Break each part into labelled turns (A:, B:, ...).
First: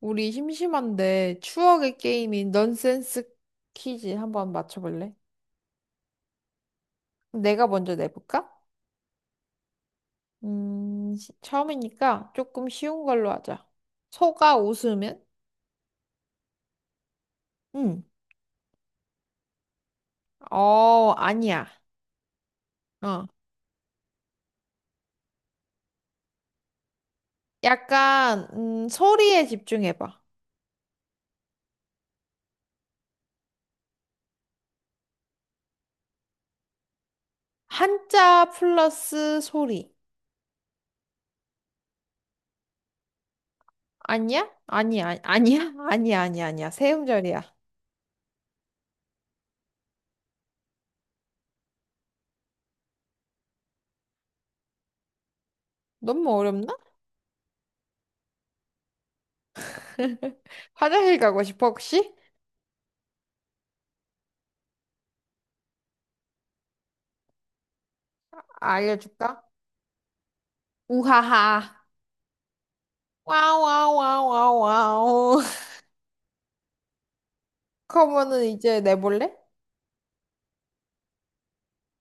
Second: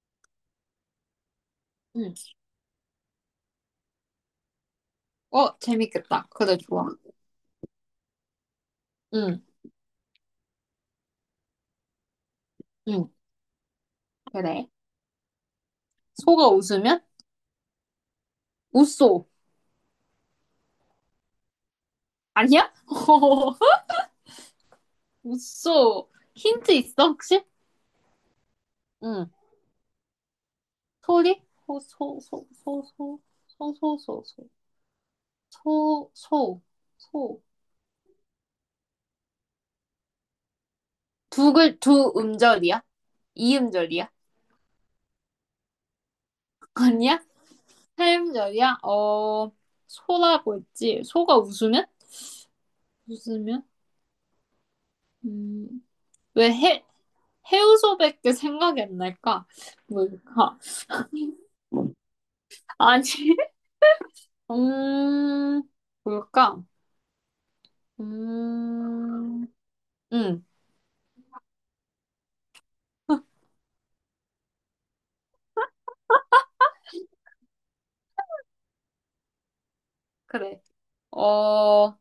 A: 우리 심심한데 추억의
B: 응.
A: 게임인 넌센스 퀴즈 한번 맞춰볼래?
B: 어, 재밌겠다. 그래, 좋아.
A: 내가 먼저 내볼까?
B: 응,
A: 처음이니까 조금 쉬운
B: 응,
A: 걸로 하자. 소가
B: 그래.
A: 웃으면?
B: 소가 웃으면?
A: 응.
B: 웃소.
A: 어, 아니야.
B: 아니야?
A: 어.
B: 웃소. 힌트 있어, 혹시?
A: 약간,
B: 응.
A: 소리에 집중해봐.
B: 소리? 소, 소, 소, 소, 소, 소, 소, 소, 소, 소, 소, 소.
A: 한자 플러스 소리.
B: 두 글, 두 음절이야? 이음절이야?
A: 아니야? 아니야, 아니야? 아니야, 아니야, 아니야. 세
B: 아니야?
A: 음절이야.
B: 삼음절이야? 어, 소라고 했지. 소가 웃으면? 웃으면? 음,
A: 너무
B: 왜
A: 어렵나?
B: 해, 해우소밖에 생각이 안 날까? 뭘까?
A: 화장실 가고 싶어, 혹시?
B: 아니, 음, 뭘까?
A: 알려줄까?
B: 음, 응,
A: 우하하. 와우, 와우, 와우, 와우, 그러 커버는 이제 내볼래?
B: 그래. 어,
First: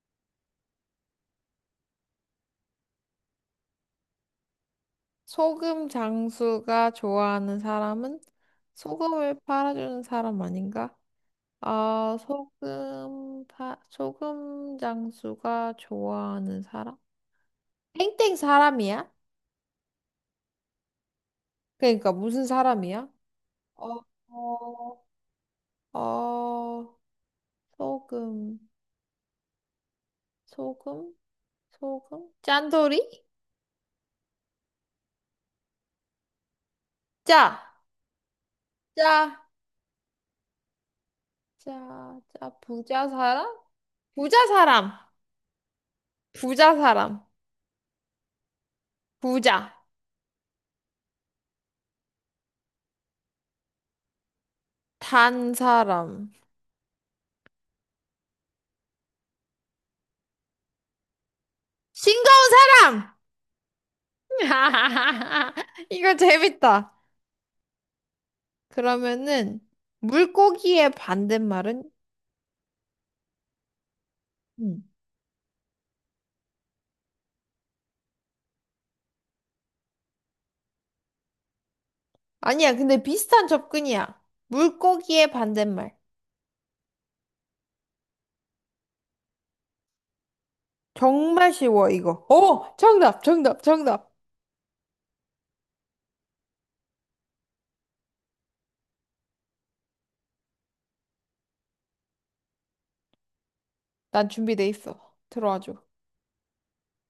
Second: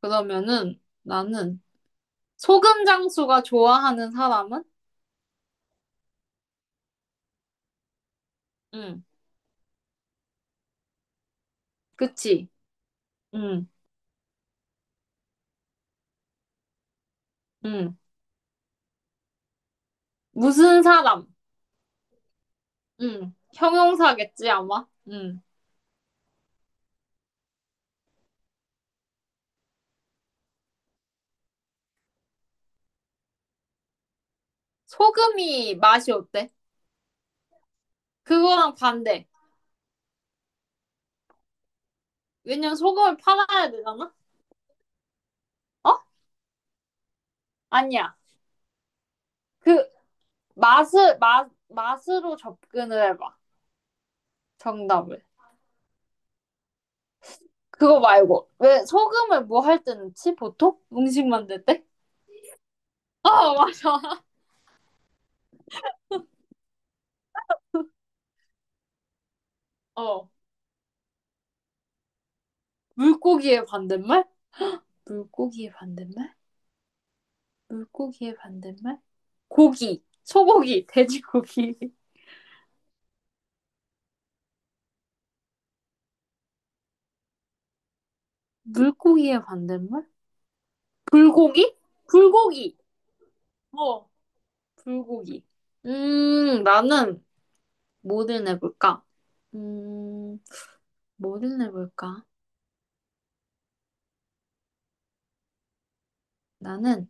B: 그러면은 나는 소금 장수가 좋아하는 사람은?
A: 소금 장수가 좋아하는 사람은
B: 응,
A: 소금을 팔아주는 사람 아닌가? 아,
B: 그치.
A: 소금,
B: 응,
A: 소금 장수가 좋아하는 사람?
B: 응.
A: 땡땡 사람이야?
B: 무슨 사람?
A: 그러니까 무슨 사람이야?
B: 응,
A: 어,
B: 형용사겠지, 아마?
A: 어,
B: 응.
A: 어, 소금, 소금, 소금? 짠돌이?
B: 소금이 맛이 어때?
A: 짜,
B: 그거랑 반대.
A: 짜, 짜, 짜,
B: 왜냐면
A: 부자
B: 소금을
A: 사람?
B: 팔아야 되잖아?
A: 부자 사람!
B: 어?
A: 부자 사람.
B: 아니야.
A: 부자.
B: 그, 맛을, 맛, 맛으로 접근을 해봐. 정답을.
A: 단 사람.
B: 그거 말고. 왜 소금을 뭐 할 때 넣지? 보통? 음식 만들 때?
A: 싱거운 사람!
B: 어, 맞아.
A: 이거 재밌다. 그러면은
B: 어.
A: 물고기의 반대말은?
B: 물고기의 반대말?
A: 음.
B: 물고기의 반대말? 물고기의 반대말? 고기. 소고기. 돼지고기.
A: 아니야, 근데 비슷한 접근이야. 물고기의 반대말.
B: 물고기의 반대말?
A: 정말
B: 불고기?
A: 쉬워, 이거.
B: 불고기.
A: 정답, 정답, 정답.
B: 어. 불고기. 나는 뭐를 내볼까? 음, 뭐를 내볼까?
A: 난 준비돼 있어. 들어와 줘.
B: 나는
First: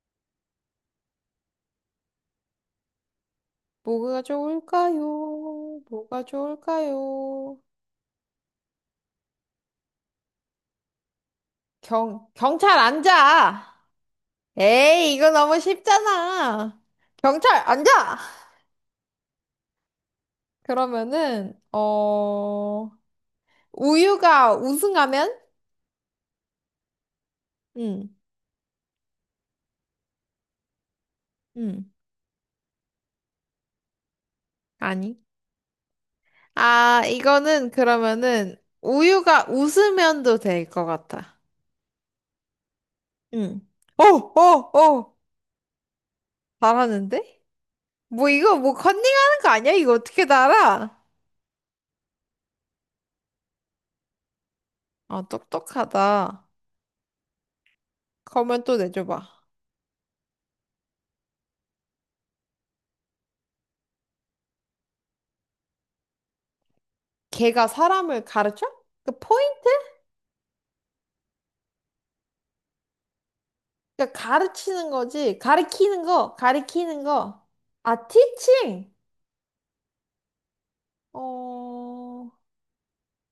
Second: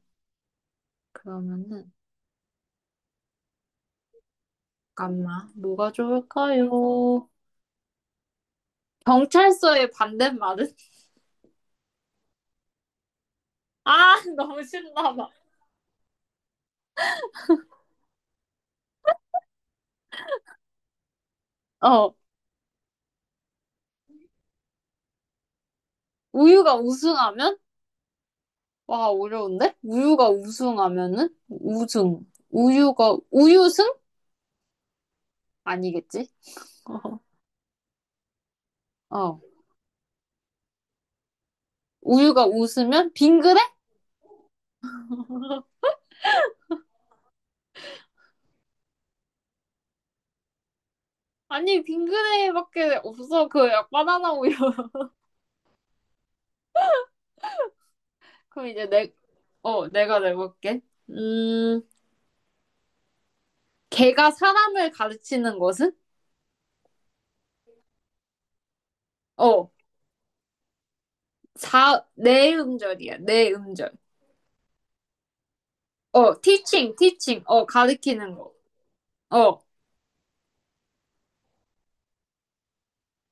B: 그러면은
A: 뭐가
B: 잠깐만.
A: 좋을까요?
B: 뭐가
A: 뭐가
B: 좋을까요?
A: 좋을까요?
B: 경찰서의 반대말은?
A: 경찰 앉아.
B: 아, 너무
A: 에이,
B: 신나
A: 이거
B: 봐.
A: 너무 쉽잖아. 경찰, 앉아! 그러면은,
B: 어,
A: 우유가 우승하면?
B: 우유가 우승하면?
A: 응,
B: 와, 어려운데? 우유가 우승하면은?
A: 응,
B: 우승. 우유가, 우유승?
A: 아니.
B: 아니겠지?
A: 아, 이거는 그러면은,
B: 어.
A: 우유가 웃으면도 될 것 같아.
B: 우유가 웃으면?
A: 응.
B: 빙그레?
A: 오, 오, 오! 잘하는데? 뭐 이거 뭐 컨닝하는 거 아니야? 이거 어떻게 알아?
B: 아니, 빙그레밖에 없어. 그, 약 바나나 우유.
A: 아, 똑똑하다. 그러면
B: 그럼
A: 또
B: 이제 내,
A: 내줘봐.
B: 어, 내가 내볼게. 음, 걔가 사람을 가르치는 것은?
A: 걔가 사람을 가르쳐? 그 포인트?
B: 어, 사 네 음절이야. 네 음절.
A: 그러니까 가르치는 거지. 가르키는 거,
B: 어, teaching,
A: 가르키는
B: teaching.
A: 거.
B: 어,
A: 아,
B: 가르치는 거.
A: teaching.
B: 어,
A: 어,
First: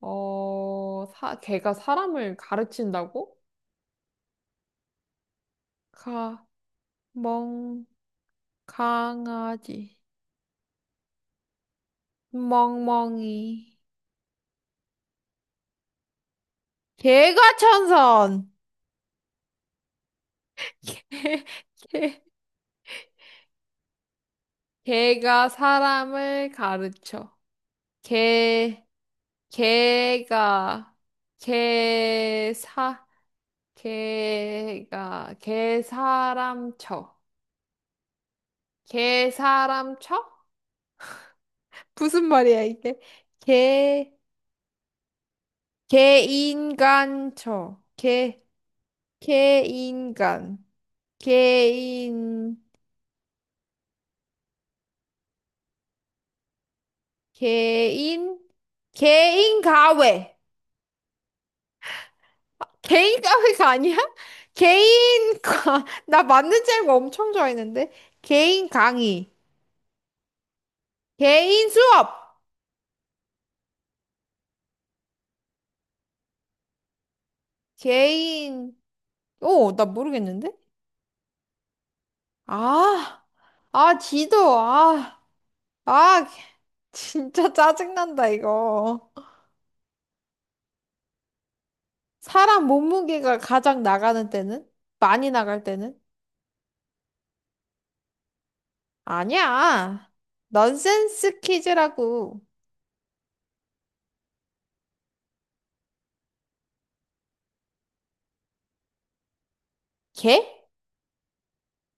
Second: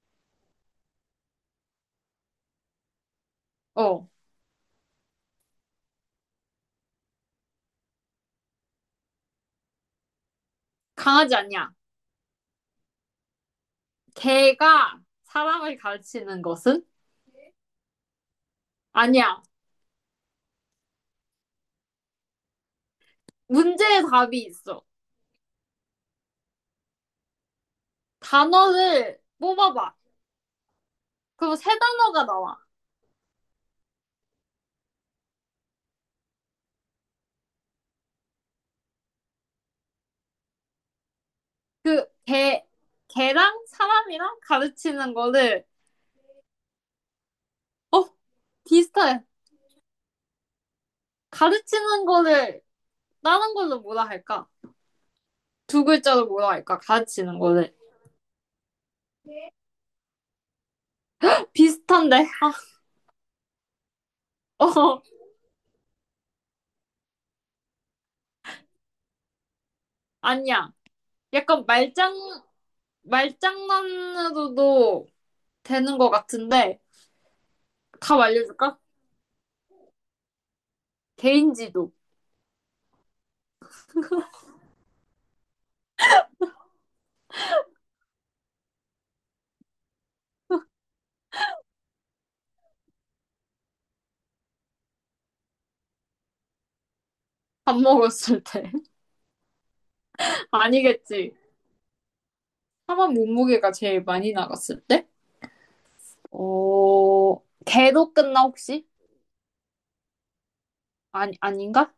A: 걔가 사람을 가르친다고?
B: 어.
A: 가, 멍, 강아지,
B: 강아지 아니야.
A: 멍멍이.
B: 걔가 사람을 가르치는 것은?
A: 개가 천선.
B: 아니야.
A: 개, 개,
B: 문제의 답이 있어.
A: 개가 사람을 가르쳐. 개,
B: 단어를 뽑아봐.
A: 개가,
B: 그럼 세 단어가 나와.
A: 개사, 개가, 개사람 쳐. 개사람쳐?
B: 그,
A: 무슨 말이야,
B: 걔,
A: 이게?
B: 걔랑
A: 개,
B: 사람이랑 가르치는 거를,
A: 개인간쳐.
B: 어, 비슷해.
A: 개인간.
B: 가르치는
A: 개인,
B: 거를 다른 걸로 뭐라 할까? 두 글자로 뭐라 할까? 가르치는 거를.
A: 개인, 개인가외.
B: 비슷한데? 아,
A: 아, 개인가외가 아니야?
B: 어,
A: 개인가, 나 맞는 줄 알고 엄청 좋아했는데? 개인 강의.
B: 아니야. 약간
A: 개인
B: 말장,
A: 수업.
B: 말장난으로도 되는 것 같은데, 답
A: 개인,
B: 알려줄까?
A: 오, 나 모르겠는데?
B: 개인지도.
A: 아, 아, 지도, 아. 아, 진짜 짜증난다, 이거. 사람 몸무게가 가장 나가는 때는? 많이 나갈 때는?
B: 밥 먹었을 때.
A: 아니야.
B: 아니겠지.
A: 넌센스 퀴즈라고.
B: 사람 몸무게가 제일 많이 나갔을 때? 어, 개로 끝나 혹시?
A: 개?
B: 아니, 아닌가?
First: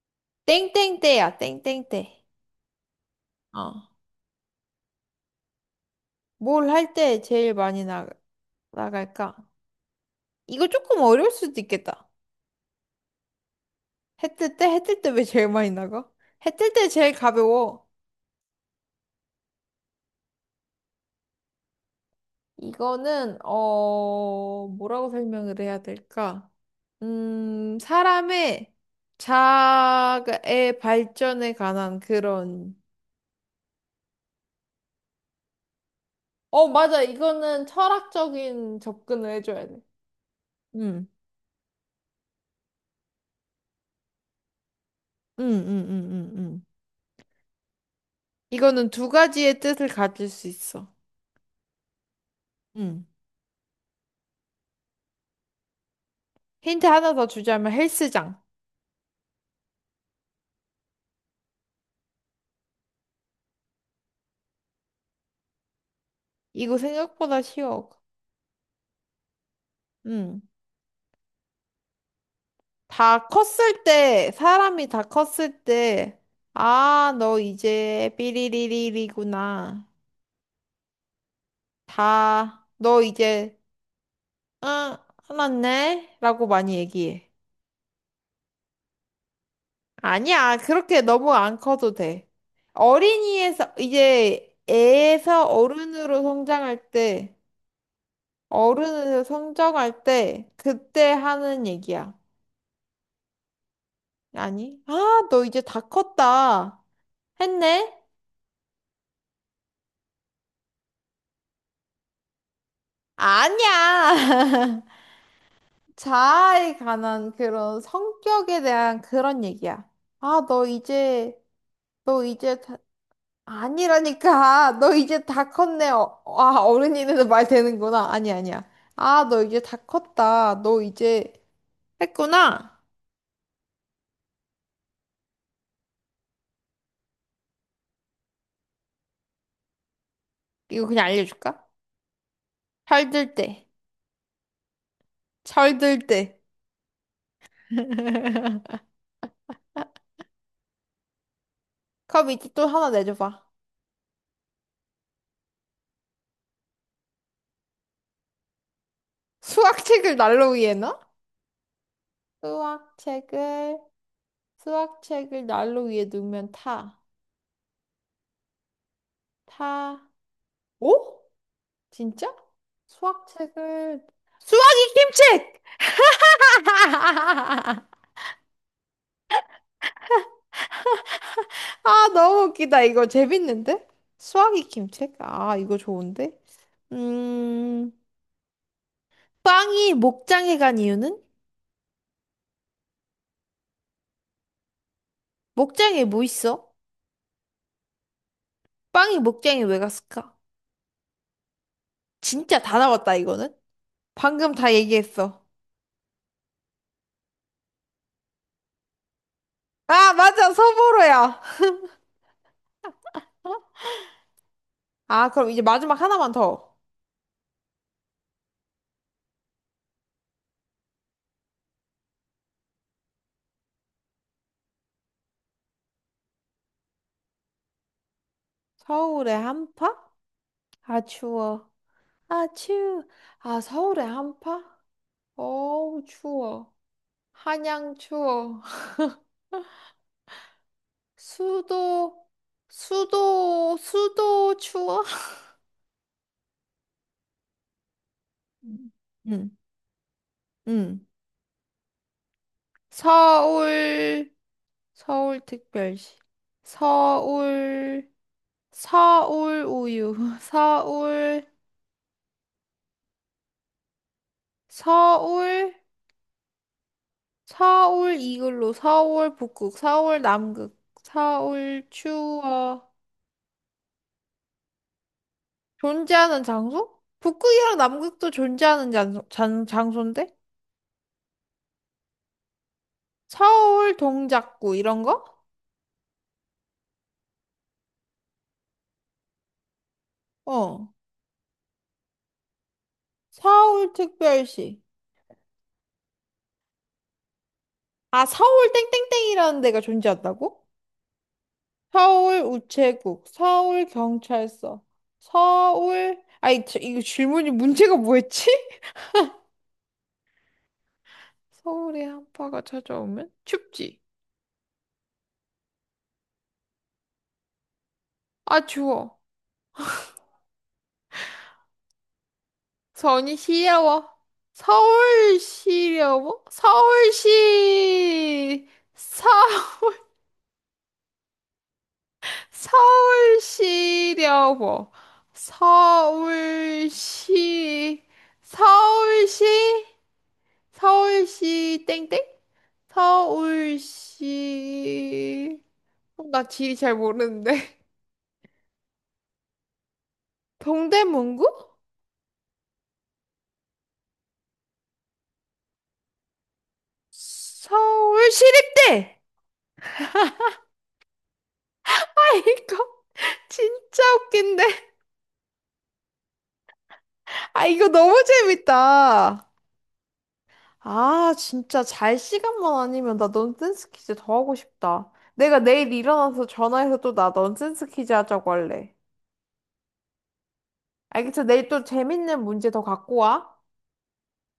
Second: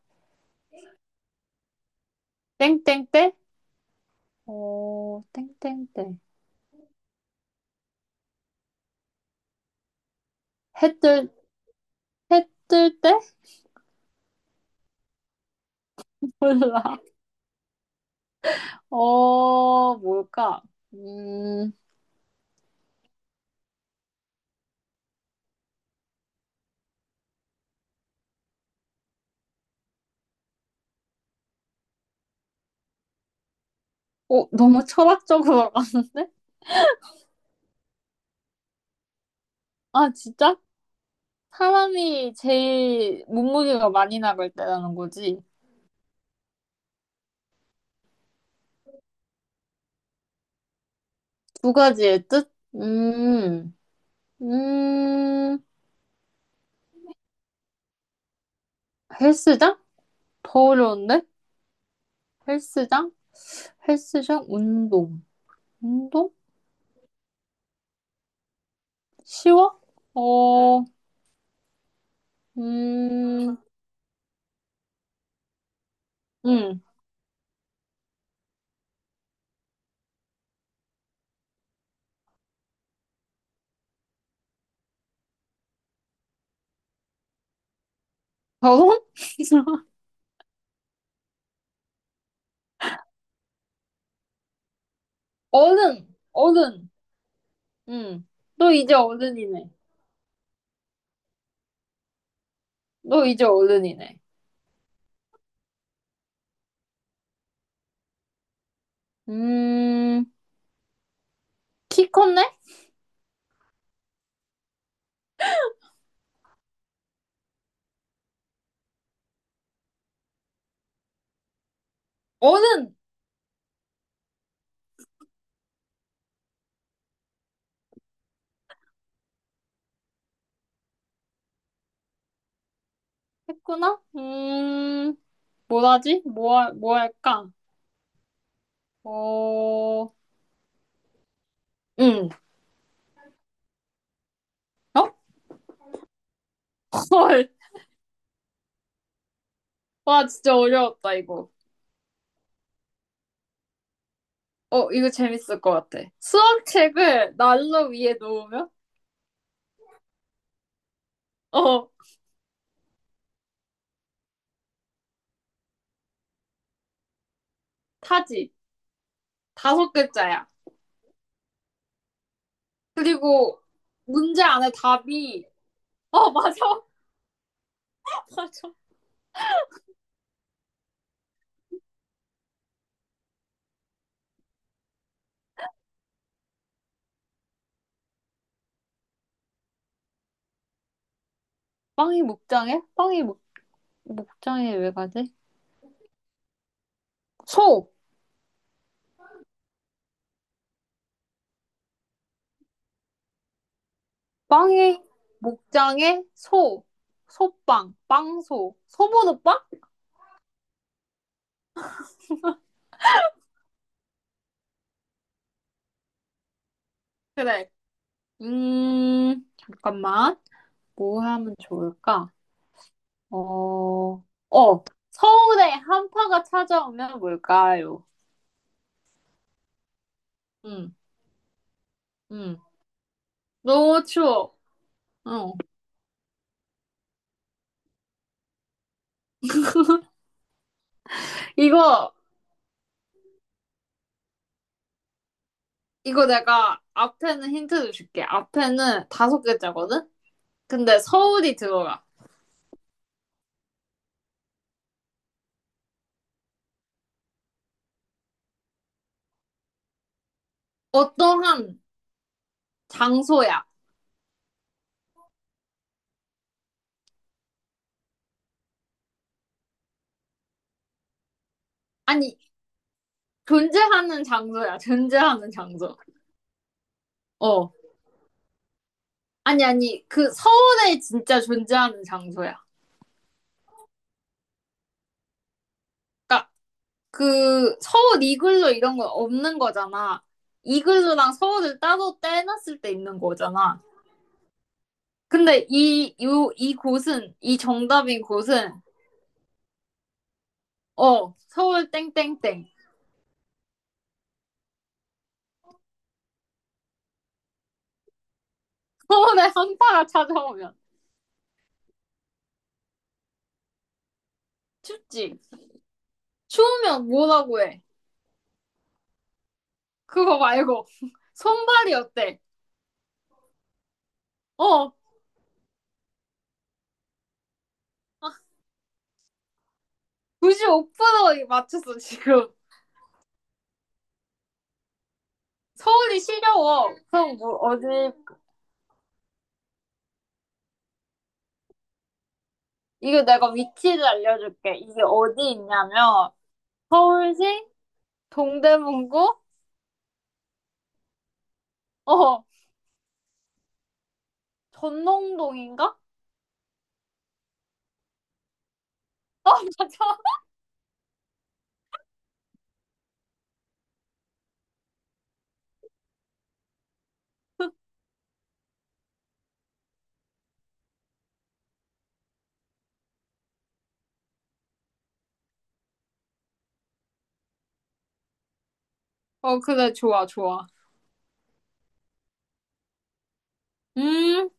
A: 땡땡때야, 땡땡때.
B: 땡땡때?
A: 어.
B: 어, 땡땡때.
A: 뭘 할 때 제일 많이 나갈까? 이거 조금
B: 해뜰,
A: 어려울 수도 있겠다.
B: 해뜰 때?
A: 해뜰 때? 해뜰 때 왜 제일 많이 나가? 해뜰 때
B: 몰라.
A: 제일 가벼워.
B: 어, 뭘까? 음,
A: 이거는, 뭐라고 설명을 해야 될까? 사람의 자아의 발전에 관한 그런,
B: 어, 너무 철학적으로 갔는데?
A: 어, 맞아. 이거는 철학적인 접근을 해줘야 돼.
B: 아, 진짜?
A: 응,
B: 사람이 제일 몸무게가 많이 나갈 때라는 거지.
A: 응, 응, 응, 응, 응. 이거는 두 가지의 뜻을 가질 수 있어.
B: 두 가지의 뜻?
A: 응.
B: 음,
A: 힌트 하나 더 주자면 헬스장.
B: 헬스장? 더 어려운데? 헬스장? 헬스장? 운동. 운동?
A: 이거 생각보다 쉬워.
B: 쉬워?
A: 응.
B: 어,
A: 다
B: 음,
A: 컸을 때, 사람이 다 컸을 때,
B: 음.
A: 아, 너 이제 삐리리리리구나. 너 이제, 응, 화났네? 라고 많이 얘기해.
B: 결혼?
A: 아니야, 그렇게 너무 안 커도 돼. 어린이에서, 이제 애에서
B: 어른!
A: 어른으로 성장할
B: 어른!
A: 때,
B: 음. 너 이제
A: 어른으로
B: 어른이네.
A: 성장할 때, 그때 하는 얘기야.
B: 너 이제 어른이네.
A: 아니, 아, 너 이제 다 컸다. 했네?
B: 음, 키 컸네?
A: 아니야! 자아에 관한 그런 성격에 대한 그런 얘기야. 아, 너 이제, 너 이제 다,
B: 어른!
A: 아니라니까. 너 이제 다 컸네. 어, 아, 어른이는 말 되는구나. 아니, 아니야. 아, 너 이제 다 컸다. 너 이제 했구나.
B: 했구나? 뭐라지? 뭐, 뭐 할까? 어,
A: 이거 그냥 알려줄까?
B: 음.
A: 철들 때.
B: 어?
A: 철들 때.
B: 헐. 와, 진짜 어려웠다, 이거.
A: 그럼 이제 또 하나 내줘봐.
B: 어, 이거 재밌을 것 같아. 수학책을 난로 위에 놓으면?
A: 수학책을 난로 위에 넣어?
B: 어,
A: 수학책을, 수학책을 난로 위에 놓으면 타.
B: 타지. 다섯
A: 타.
B: 글자야.
A: 오? 진짜?
B: 그리고
A: 수학책을
B: 문제 안에
A: 수학이
B: 답이,
A: 김책!
B: 어, 맞아. 맞아.
A: 아, 너무 웃기다. 이거 재밌는데? 수학이 김책? 아, 이거 좋은데? 음, 빵이 목장에 간 이유는?
B: 빵이 목장에? 빵이 목, 목장에 왜 가지?
A: 목장에 뭐 있어?
B: 소!
A: 빵이 목장에 왜 갔을까? 진짜 다 나왔다, 이거는? 방금 다
B: 빵이
A: 얘기했어.
B: 목장에 소! 소빵, 빵소. 소보노빵?
A: 아, 맞아. 서보로야. 아, 그럼 이제 마지막 하나만 더.
B: 그래. 잠깐만. 뭐 하면 좋을까? 어, 어, 서울에 한파가 찾아오면 뭘까요?
A: 서울의 한파?
B: 응,
A: 아, 추워. 아,
B: 응.
A: 추워. 아,
B: 너무
A: 서울의
B: 추워.
A: 한파?
B: 어.
A: 어우, 추워. 한양 추워.
B: 이거,
A: 수도, 수도, 수도 추워.
B: 이거 내가 앞에는 힌트를 줄게.
A: 음.
B: 앞에는 다섯
A: 응,
B: 글자거든? 근데
A: 응.
B: 서울이 들어가.
A: 서울, 서울특별시. 서울, 서울 우유.
B: 어떠한 장소야.
A: 서울, 서울 이글루. 서울 북극. 서울 남극. 서울
B: 아니,
A: 추워.
B: 존재하는 장소야. 존재하는 장소.
A: 존재하는 장소?
B: 어.
A: 북극이랑 남극도 존재하는 장소,
B: 아니, 아니,
A: 장소인데?
B: 그 서울에 진짜 존재하는 장소야.
A: 서울 동작구 이런 거?
B: 그러니까 그 서울 이글루 이런 건 없는 거잖아.
A: 어.
B: 이글루랑 서울을 따로 떼놨을 때 있는 거잖아.
A: 서울특별시.
B: 근데 이, 요, 이 곳은, 이 정답인
A: 아, 서울
B: 곳은
A: 땡땡땡이라는 데가 존재한다고?
B: 어, 서울
A: 서울
B: 땡땡땡.
A: 우체국, 서울 경찰서, 서울 아이 이거 질문이 문제가 뭐였지?
B: 서울에 한파가 찾아오면
A: 서울의 한파가 찾아오면 춥지.
B: 춥지. 추우면 뭐라고 해?
A: 아, 추워.
B: 그거 말고 손발이 어때?
A: 서울이 시려워.
B: 어,
A: 서울 시려워? 서울시 서
B: 95% 맞췄어 지금.
A: 서울시려고.
B: 서울이 시려워. 그럼 뭐 어디
A: 서울시, 서울시, 서울시, 땡땡?
B: 이거 내가 위치를 알려줄게. 이게 어디
A: 서울시,
B: 있냐면
A: 나 지리 잘
B: 서울시
A: 모르는데.
B: 동대문구
A: 동대문구?
B: 어 전농동인가?
A: 서울시립대!
B: 어 맞아.
A: 아, 이거 진짜 웃긴데. 아, 이거 너무 재밌다. 아, 진짜 잘 시간만 아니면 나 넌센스 퀴즈 더 하고 싶다. 내가 내일 일어나서 전화해서 또 나 넌센스 퀴즈 하자고 할래.
B: 어, 그래 좋아 좋아.
A: 알겠어? 내일 또 재밌는 문제 더 갖고 와.
B: 음.